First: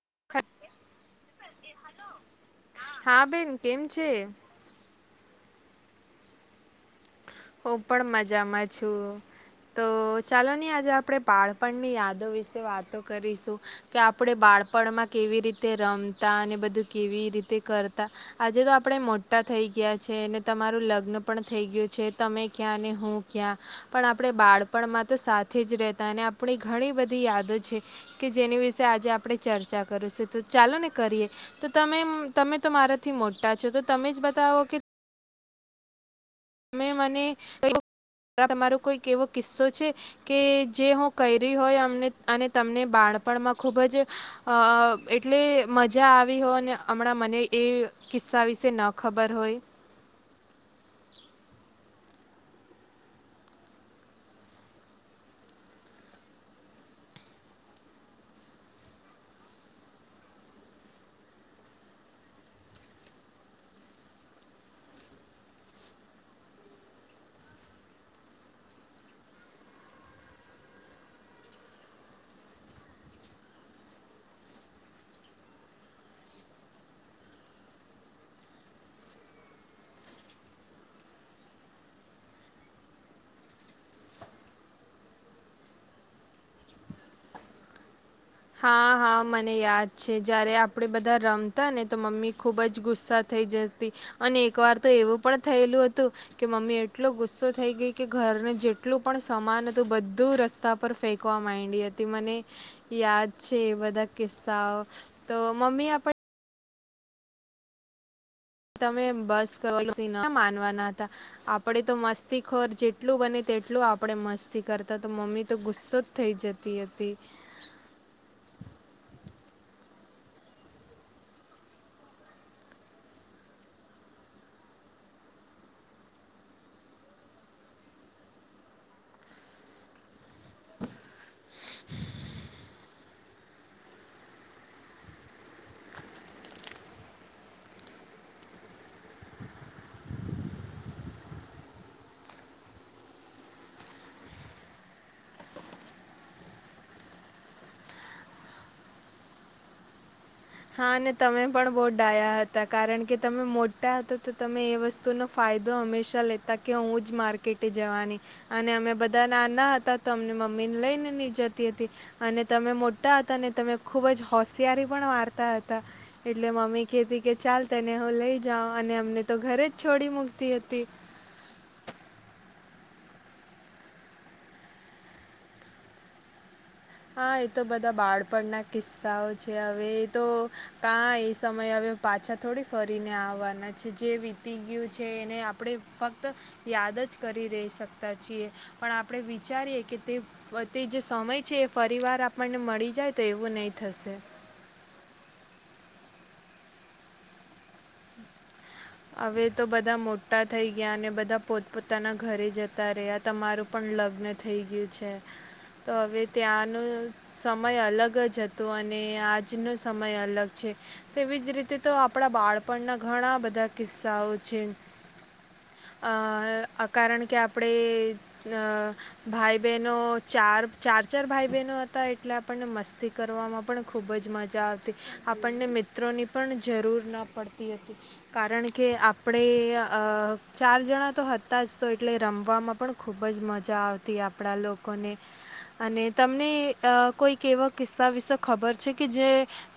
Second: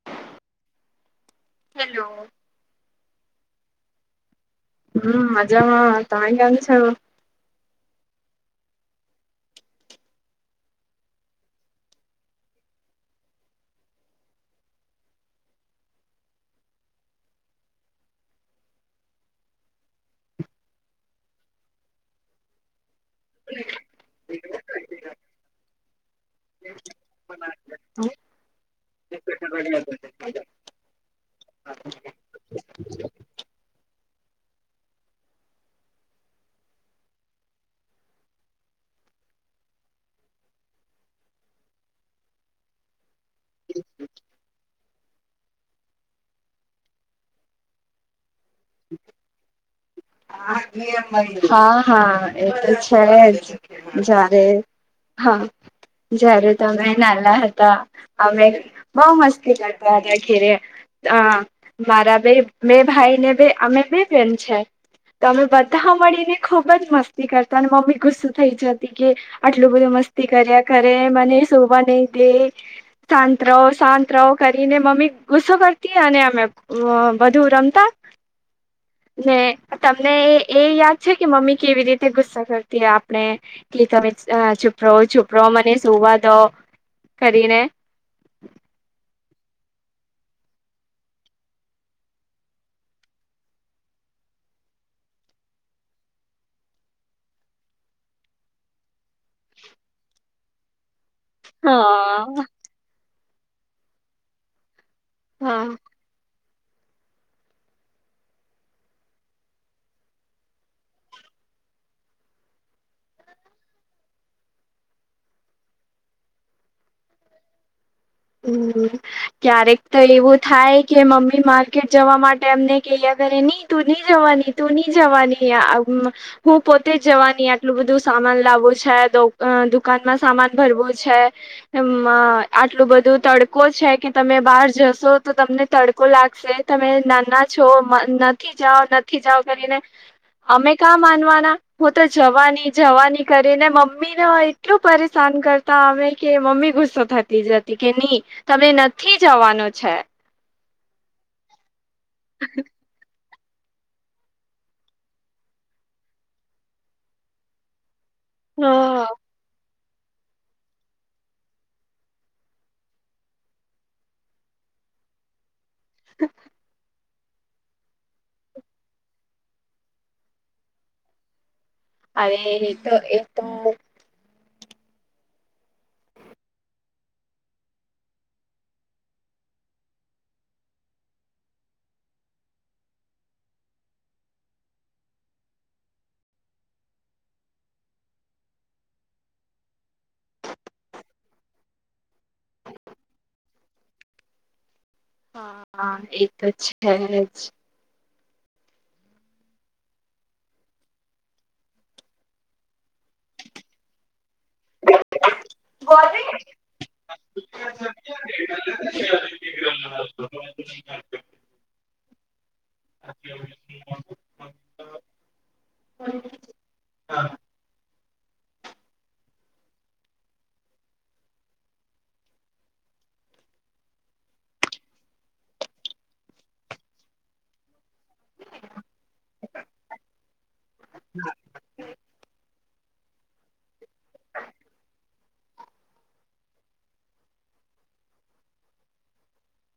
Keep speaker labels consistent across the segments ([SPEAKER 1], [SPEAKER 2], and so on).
[SPEAKER 1] [unintelligible]
[SPEAKER 2] Hello.
[SPEAKER 1] હા બેન કેમ છે.
[SPEAKER 2] હમ મજામાં તમે કેમ છો.
[SPEAKER 1] હું પણ મજામાં છું. તો ચાલોની આજે આપણે બાળપણની યાદો વિશે વાતો કરીશું કે આપણે બા બાળપણમાં કેવી રીતે રમતા અને બધું કેવી રીતે કરતા આજે તો આપણે મોટા થ થઈ ગીયા છે તમારું લગ્ન પણ થઈ ગયું છે તમે ક્યાં ને હું ક્યાં પણ આપ આપણે બાળપણમાં તો સાથે જ રહેતા અને આપણી ઘણી બધી યાદો છે કે જેની વિશે આજે આપ આપણે ચર્ચા કરશું તો ચાલો ને કરીએ. તો તમે તમે તો મારાથી મોટા છો તો તમે જ બતાવો કે તમે મને તમારો કોઈક એવો કિસ્સો છે કે જે હું કયરી હોય અને તમને બાળ બાળપણમાં ખૂબ જ અ એટલે મજા આવી હો ને અમણાં મને એ કિસ્સા વિશે ન ખબર હોય?
[SPEAKER 2] હા હા, એ તો છે જ જ્યારે હા જ્યારે તમે નાલા હતા અમે બહું મસ્તી કરતા હતા ઘેરે. હ મારા બે બે ભાઈ ને બે અમે બે બેન છે. તો અમે બધા મળીને ખુબ જ મસ્તી કરતા અને મમ્મી ગુસ્સો થઈ જતી કે આટલું બધું મસ્તી કર્યા કરે મને શોવા નહી દે, શાંત રહો, શાંત રહો કરીને મમ્મી ગુસ્સો કરતી અને અમે બધુ રમતા ને તમને એ યાદ છે કે, મમ્મી કેવી રીતે ગુસ્સો કરતી આપણે કે તમે ચૂપ રહો ચૂપ રહો મને સુવા દો કરીને.
[SPEAKER 1] હા હા, મને યાદ છે જયારે આપડે બધા રમતા ને તો મમ્મી ખુબ જ ગુસ્સા થઈ જતી અને એક વાર તો એવું પણ થયેલું હતું કે, મમ્મી એટલો ગુસ્સો થઈ ગઈ કે ઘર ને પણ સમાન હતું બધું રસ્તા પર ફેંકવા માંયડી હતી મને
[SPEAKER 2] હા.
[SPEAKER 1] યાદ છે એ બધા કિસ્સાઓ તો
[SPEAKER 2] હા
[SPEAKER 1] મમ્મી આપડ તમે બસ કરો. ક્યાં માનવાના હતા આપડે તો મસ્તી ખોર જેટલું બને તે તેટલું આપણેે મસ્તી કરતા તો મમ્મી તો ગુસ્સો જ થઈ જતી હતી.
[SPEAKER 2] [inaudible] હમ ક્યારેક તો એવું થાય કે મમ્મી માર્કેટ જવા માટે એમને કેયા કરે ની તું નહીં જવા તું નહી જવાની હું પોતે જ જવાની આટલું બધું સામાન લાવું છે. દુકાનમાં સામાન ભરવું છે આટલું બધું. બધું તડકો છે કે તમે બહાર જશો તો તમને તડકો લાગશે તમે નાના છો. નથી જાઓ નથી જાઓ કરીને. અમે કા માનવાના હું તો જવાની જવાની કરીને મમ્મી ને એટલું પરેશાન. કરતા અમે કે મમ્મી ગુસ્સો થતી જતી. કે નહી તમે નથી જવાનું છે.
[SPEAKER 1] હા અને તમે પણ બહુ ડાયા હતા કારણ કે. તમે મોટા હતા તો તમે એ વસ્તુનો ફાયદો હંમેશા લેતા કે હું જ માર્કેટે જવાની. અને અમે
[SPEAKER 2] હા.
[SPEAKER 1] બધા નાના હતા. તમને મમ્મી ને લઈને નહી જતી હતી અને તમે મોટા હતા અને તમે ખુબ જ હોશિયારી પણ. મારતા હતા એટલે મમ્મી કેતી. કે ચાલ તને હું લઈ જાઉ અને અમને તો ઘરે જ છોડી મૂકતી હતી.
[SPEAKER 2] અરે એ તો એક તો મુ.
[SPEAKER 1] હા એ તો બધા બાળપણના કિસ્સાઓ છે હવે એ તો કાય એ સમય હવે. પાછા થોડી ફરીને આવવાના છે જે વીતી ગયું છે એને આપણે ફક્ત યાદ. જ કરી રહી શકતા છીએ પણ આપણે વિચારીએ કે તે તે જે સમય છે.. ફરીવાર આપણને મળી જાય તો એવું નહીં થશે.
[SPEAKER 2] હા હા એ તો છેજ.
[SPEAKER 1] હવે તો બધા મોટા થઈ ગયા અને બધા પોતપોતાના ઘરે જતા. જતા રહ્યા તમારું પણ લગ્ન થઈ ગયું છે. તો હવે ત્યાંનો સમય અલગ જ હતો અને આજનો સમય અલગ છે. તેવી જ રીતે તો આપણા બાળપણના ઘણા બધા. કિસ્સાઓ છે આ કારણ કે આપણે. અ ભાઈ બહેનો ચાર ચાર ચાર ભાઈ બહેનો હતા એટલે આપણને મસ્તી કર. કરવામાં પણ ખૂબ જ મજા આવતી આપણને મિત્રોની પણ જરૂર ના પડતી હતી. કારણ કે‌ અ આપણે ચાર જણા તો હતા જ તો એટલે રમવામાં પણ ખૂબ જ મજા આવતી આપણા લોકોને અને તમને અ કોઈક એવા કિસ્સા વિશે ખબર છે કે જે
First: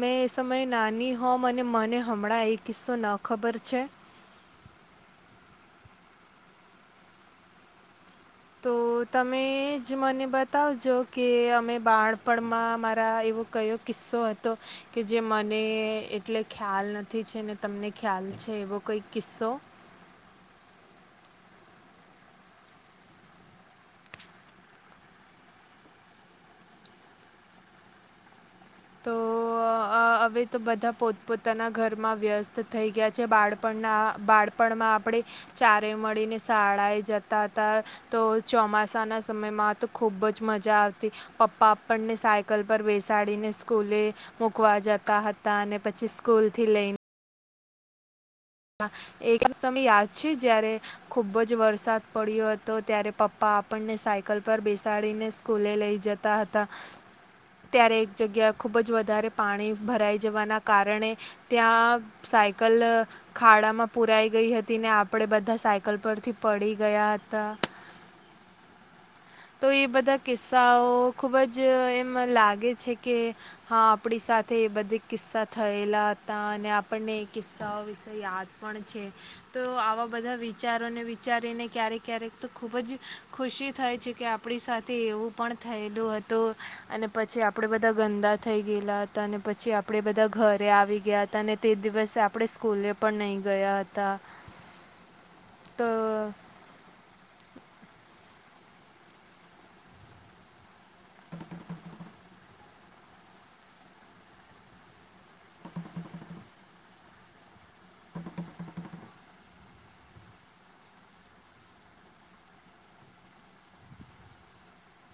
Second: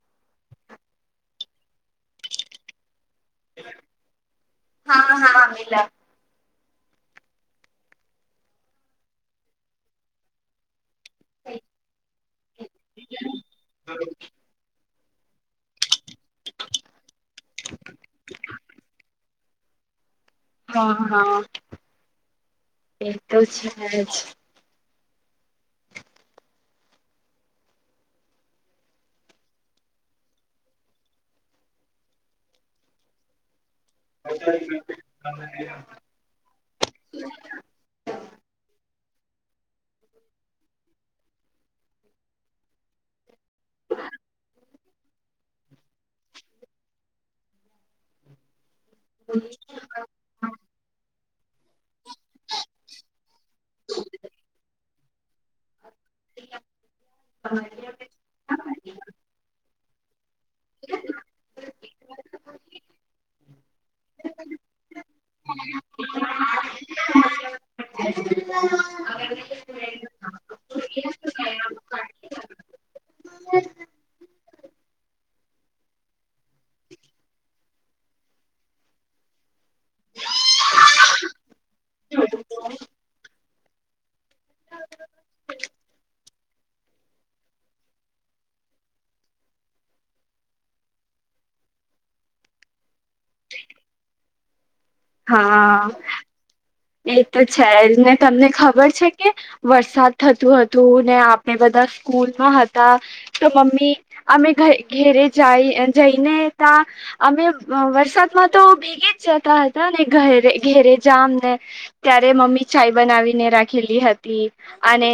[SPEAKER 1] મેં એ સમયે નાની હોમ અને મને હમણાં એ કિસ્સો ન ખબર છે
[SPEAKER 2] હા હા હાલા
[SPEAKER 1] તો તમે જ મને બતાવજો કે અમે બાણપણમાં મારા એવો કયો કિસ્સો હતો. કે જે મને એટલે ખ્યાલ નથી છે ને તમને ખ્યાલ છે એવો કંઈક કિસ્સો
[SPEAKER 2] હા હા તે તો છે જ
[SPEAKER 1] તો અવે તો બધા પોતપોતાના ઘરમાં વ્યસ્ત થઈ ગયા છે બાળ આપના બાળપણમાં આપણે ચારે મળીને શાળાએ જતા હતા તો ચોમાસા સાના સમયમાં તો ખૂબ જ મજા આવતી પપ્પા આપણને સાયકલ પર બેસાડીને સ્કૂલે મૂકવા જતા હતા અને પછી સ્કૂલ થી લઈ એકમ સમય યાદ છે જય્યારે ખૂબ જ વરસાદ પડ્યો હતો ત્યારે પપ્પા આપણને સાયકલ પર બેસાડીને સકુલે લઈ જતા હતા ત્યારે એક જગ્યા ખુબ જ વધારે પાણી ભરાય જવાના કારણે ત્યાં સાયકલ ખાડામાં પુરાઈ ગઈ હતી ને આપણે બધા સાયકલ પરથી પડી ગયા હતા.
[SPEAKER 2] [unintelligible]
[SPEAKER 1] તો એ બધા કિસ્સાઓ ખુબ જ એમ લાગે છે કે હા આપણી સા થે બધા કિસ્સા થયેલા હતા અને આપણને એ કિસ્સાઓ વિશે યાદ પણ છે. તો આવા બધા વિચારોને વિચારીને ક્યારેક ક્યારેક તો ખૂબ જ ખુશી થાય છે કે આપ આપણી સાથે એવું પણ થયેલું હતું. અને પછી આપડે બધા ગંદા થઈ ગયેલા હતા અને પછી આપડે બધા ઘરે આવી ગયા હતા અને તે દિવસે આપણે સ્કૂલે પણ નહીં ગયા હતા.
[SPEAKER 2] હા
[SPEAKER 1] તો
[SPEAKER 2] એ તો છે જ ને તમને ખબર છે કે વરસાદ થતું હતું ને આપણે બધા સ્કૂલમાં હતા તો મમ્મી અમે ઘેરે જાય જઈને ત્યા અમે વરસાદમાં તો ભેગી જ જતા હતા ને ઘરે ઘેરે જામ ને ત્યારે મમ્મી ચાય બનાવીને રાખેલી હતી અને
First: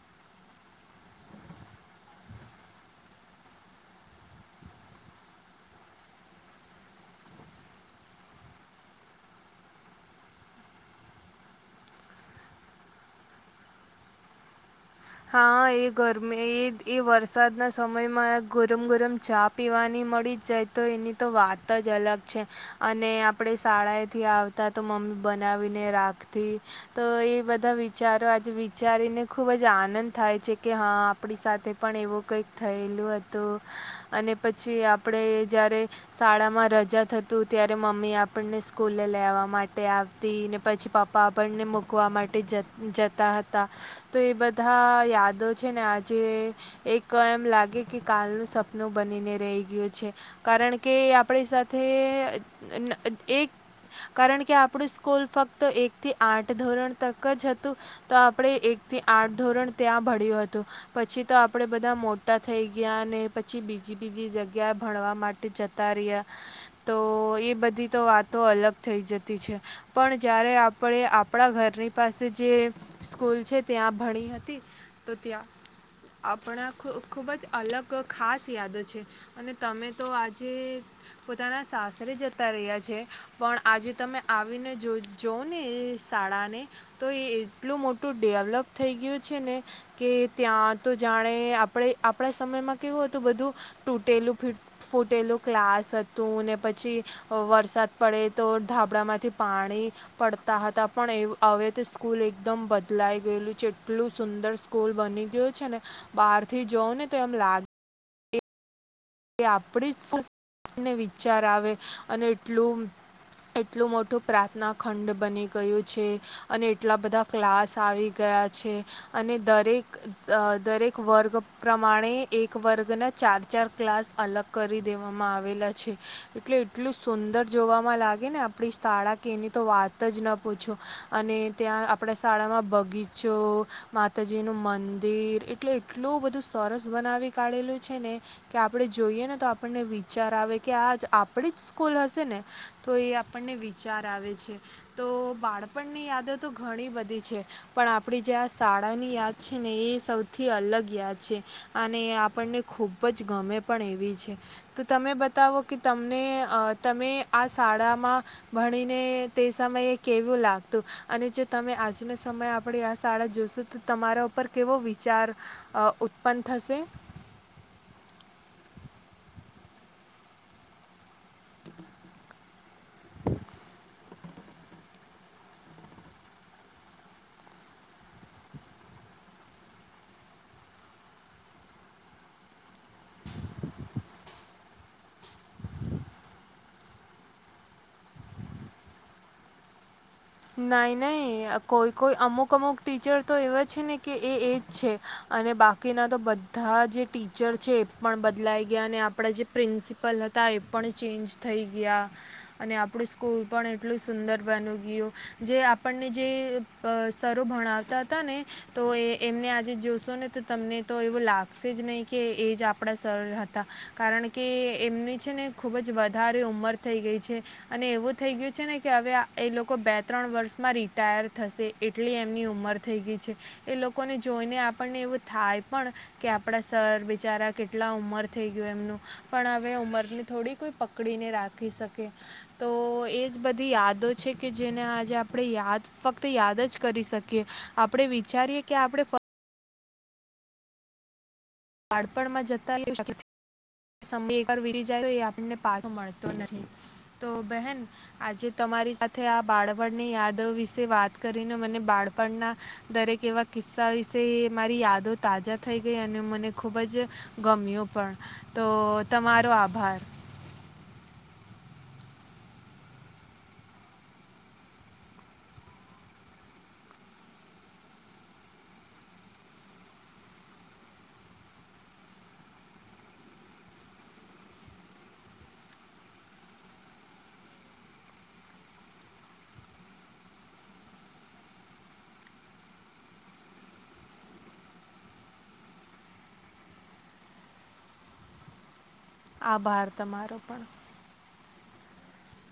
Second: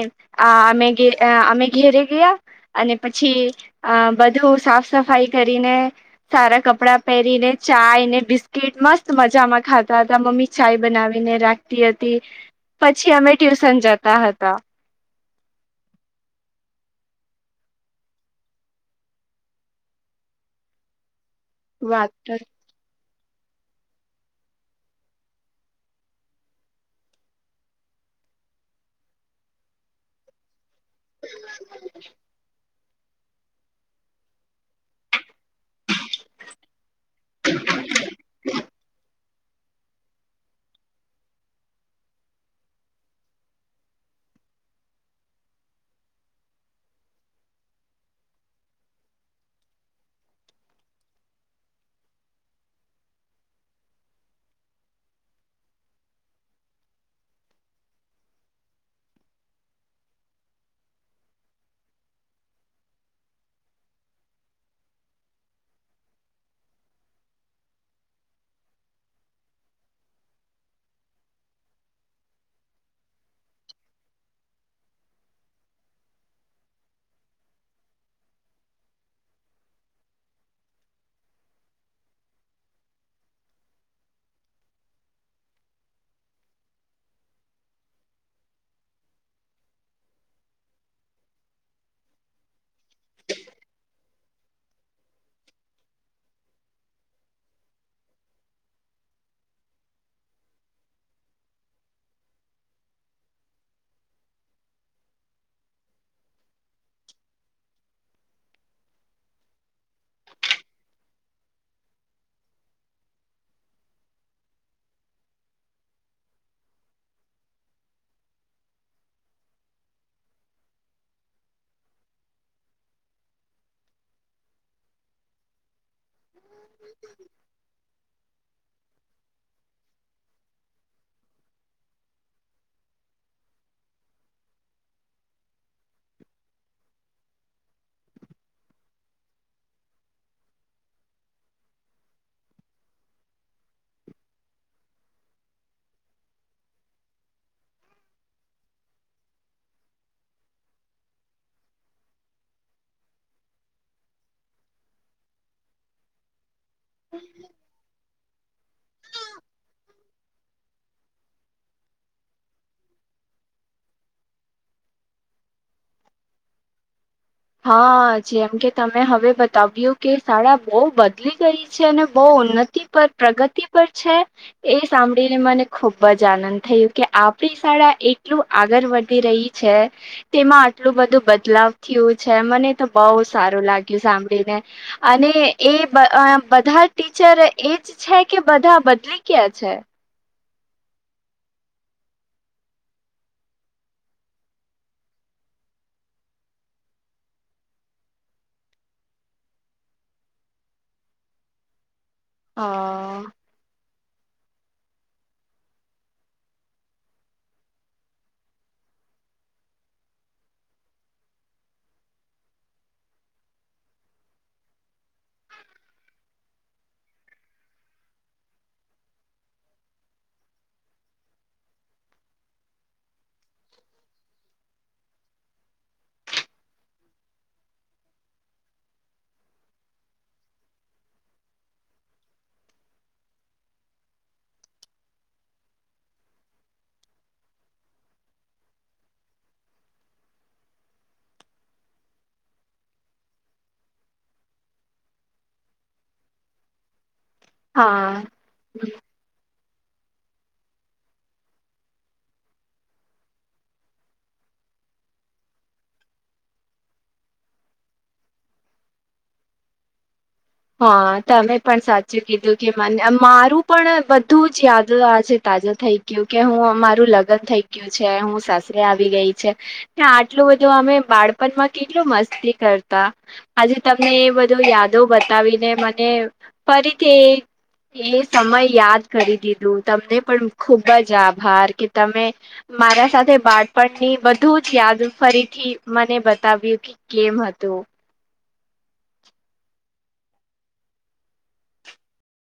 [SPEAKER 2] અમે અમે ઘેરે ગયા. અને પછી અ બધું સાફ સફાઈ કરીને સારા કપડા પહેરીને ચાય ને બિસ્કીિટ મસ્ત મજામાં ખાતા હતા મમ્મી ચાય બનાવી રાખતી હતી પછી અમે ટ્યુશન જતા હતા.
[SPEAKER 1] હા એ ગરમી એ એ વરસાદના સમયમાં ગરમ ગરમ ચા પીવાની મળી જાય તો એની તો વાત જ અલગ છે અ ને આપણે શાળાએથી આવતા તો મમ્મી બનાવીને રાખતી તો એ બધા વિચાર ચારો આજે વિચારીને ખૂબ જ આનંદ થાય છે કે હા આપણી સાથે પણ એવું કંઈક થયેલું હતું અને પછી આપણે જ્યારે શાળામાં રજા થતું ત્યારે મમ્મી આપણને સ્કૂલે લેવામાં માટે આવતી ને પછી પપ્પા આપને મૂકવા માટે જતા હતા તો એ બધા બધા યાદો છે ને આજે એક એમ લાગે કે કાલનું સપનું બનીને રહી રહી ગયો છે કારણ કે આપણી સાથે એક કારણ કે આપણું સ્કૂલ ફક્ત એક થી આઠ ધોરણ તક જ હતું તો આપણે તે આ ધોરણ ત્યાં ભળ્યું હતું પછી તો આપણે બધા મોટા થઈ ગયા અને પછી બીજી બીજી જગ્યા ભણવા માટે જતા રહ્યા તો એ બધી તો વાતો અલગ થઈ જતી પણ જ્યારે આપણે આપણા ઘરની પાસે જે સ્કૂલ છે ત્યાં ભણી હતી તો ત્યાં આપણા ખૂબ જ અલગ ખાસ યાદો છે અને તમે તો આજે પોતાના સાસરે જતા રહ્યા છે પણ આજે તમે આવીને જોઓ ને શાળાને તો એ એટલું મોટું ડેવલપ. થઈ ગયું છે ને કે ત્યાં તો જાણે આપણે આપણા સમયમાં કેવું હતું બધું. તૂટેલું ફૂટેલું ક્લાસ હતું ને પછી વરસાદ પડે તો થાબડામાંથી પાણી પડતા હતા. પણ એ હવે તો સ્કૂલ એકદમ બદલાઈ ગયેલું. જેટલું સુંદર સ્કૂલ બની ગયું છે ને બહાર થી જવ ને તો એમ લાગે. એ આપણી જને વિચાર આવે અને એટલું. એટલું મોટું પ્રાર્થના ખંડ બની ગયું છે. અને એટલા બધા ક્લાસ આવી ગયા. છે. અને દરેક દરેક વર્ગ પ્રમાણે એક વર્ગના ચાર ચાર. ક્લાસ અલગ કરી દેવામાં આવેલા છે. એટલે એટલું સુંદર જોવાવામાં લાગે ને આપડી. શાળા કની તો વાત જ ન પૂછો અને ત્યાં આપણા શાળામાં બગીચો. માતાજી નું મંદિર એટલ એટલું બધું સરસ બનાવી કાઢેલું છે ને. કે આપણે જોઈએ ને તો આપણને વિચાર આવે કે આજ આપણી જ સ્કૂલ હશે ને તો એ આપ. વિચાર આવે છે. તો બાળપણની યાદો તો ઘણી બધી છે પણ આપણે જ્યાં. આ શાળાની યાદ છે. ને એ સૌથી અલગ યાદ છે અને આપણને ખૂબ. જ ગમે પણ એવી છે તો તમે બતાવો કે તમને. તમે આ શાળામાં. ભણીને તે સમયે કેવું લાગતું અને જો તમે આજના સમયે આપણી આ શાળા જો. તમારા ઉપર કેવો વિચાર ઉત્પન્ન થશે.
[SPEAKER 2] હા જેમ કે તમે હવે બતાવ્યું કે શાળા બહુ બદલી ગઈ છે. અને બહુ ઉન્નત. પર પ્રગતિ પર છે. એ સાંભળીને મને ખુબ જ આનંદ થયયો કે આપણી શાળા એટલું આગળ વધી રહી. તેમાં આટલું બધું બદલાવ થયું. છે મને તો બહ સારું લાગ્યું સાંભળીને અને એ બધા ટી ચર એજ છે કે બધા બદલી ગયા છે.
[SPEAKER 1] નાઈ નહી કોઈ કોઈ અમુક અમુક ટીચર તો એવા છે ને કે એ એજ છે. અને બાકીના તો બધા જે ટીચર છે એ પણ બદલાઈ ગયા અને આપણે જે પ્રિન્સિપલ હતા. ના એપણ ચેન્જ થઈ ગયા. અને આપણું
[SPEAKER 2] હા
[SPEAKER 1] સ્કૂલ પણ એટલું સુંદર બની ગયું. જે આપણને જે શરો ભણાવતા હતા ને તો એ એમને આજે જોશ‌ તમને એવું લાગશે જ નહી કે એ આપણા સર હતા કારણ કે એમની છે, ને ખુબ જ વધારે ઉંમર થઈ ગઈ છે, અને એવું થઈ ગયું છે ને કે હવે એ લોકો બે ત્રણ વર્ષમાં રિટાયર થશે. એટલી એમની ઉંમર થઈ ગઈ છે. એ લોકોને જોઈને આપણને થાય પણ કે આપણા સર બિચારા કેટલા ઉંમર થઈ ગય એમનું પણ હવે ઉંમર થોડી કોઈ પકડીને રાખી શકે તો એ જ બધી યાદો છે કે જેને આ જે આપણે યાદ ફક્ત યાદ જ કરી શકીએ. આપણે વિચારીએ કે આપણે બાળપણમાં જતા એ સમય એકવાર વીતી જાય તો એ આપણને પાછો મળતો નથી. તો બહેન
[SPEAKER 2] હા
[SPEAKER 1] આજે તમારી સાથે આ બાળક ની યાદો વિશે વાત કરીને મને બાળપણના દરેક એવા કિસ્સા વિશે મારી યાદો તાજા થઈ ગઈ અને મને ખૂબ જ ગમ્યું પણ તો તમારો આભાર.
[SPEAKER 2] હા તમે પણ સાચું કીધું કે મને મારું પણ બધું જ યાદ આજે તા તાજુ થઈ ગયું કે હું અરું લગ્ન થઈ ગયું છે હું સાસરે આવી ગઈ છે આટલું તોઅમે બાળપણમાં કેટલું મસ્તી કરતા. આજે તમને એ બધો યાદો બતાવી. બતાવીને મને ફરીથી એ સમય યાદ કરી દીધું તમને પણ ખુબ જ આભાર કે તમે મારા સાથે બાળપણની બધું જ યાદ ફરીથી મને બતાવ્યું કે કેમ હતું. તો.
[SPEAKER 1] આભાર તમારો પણ.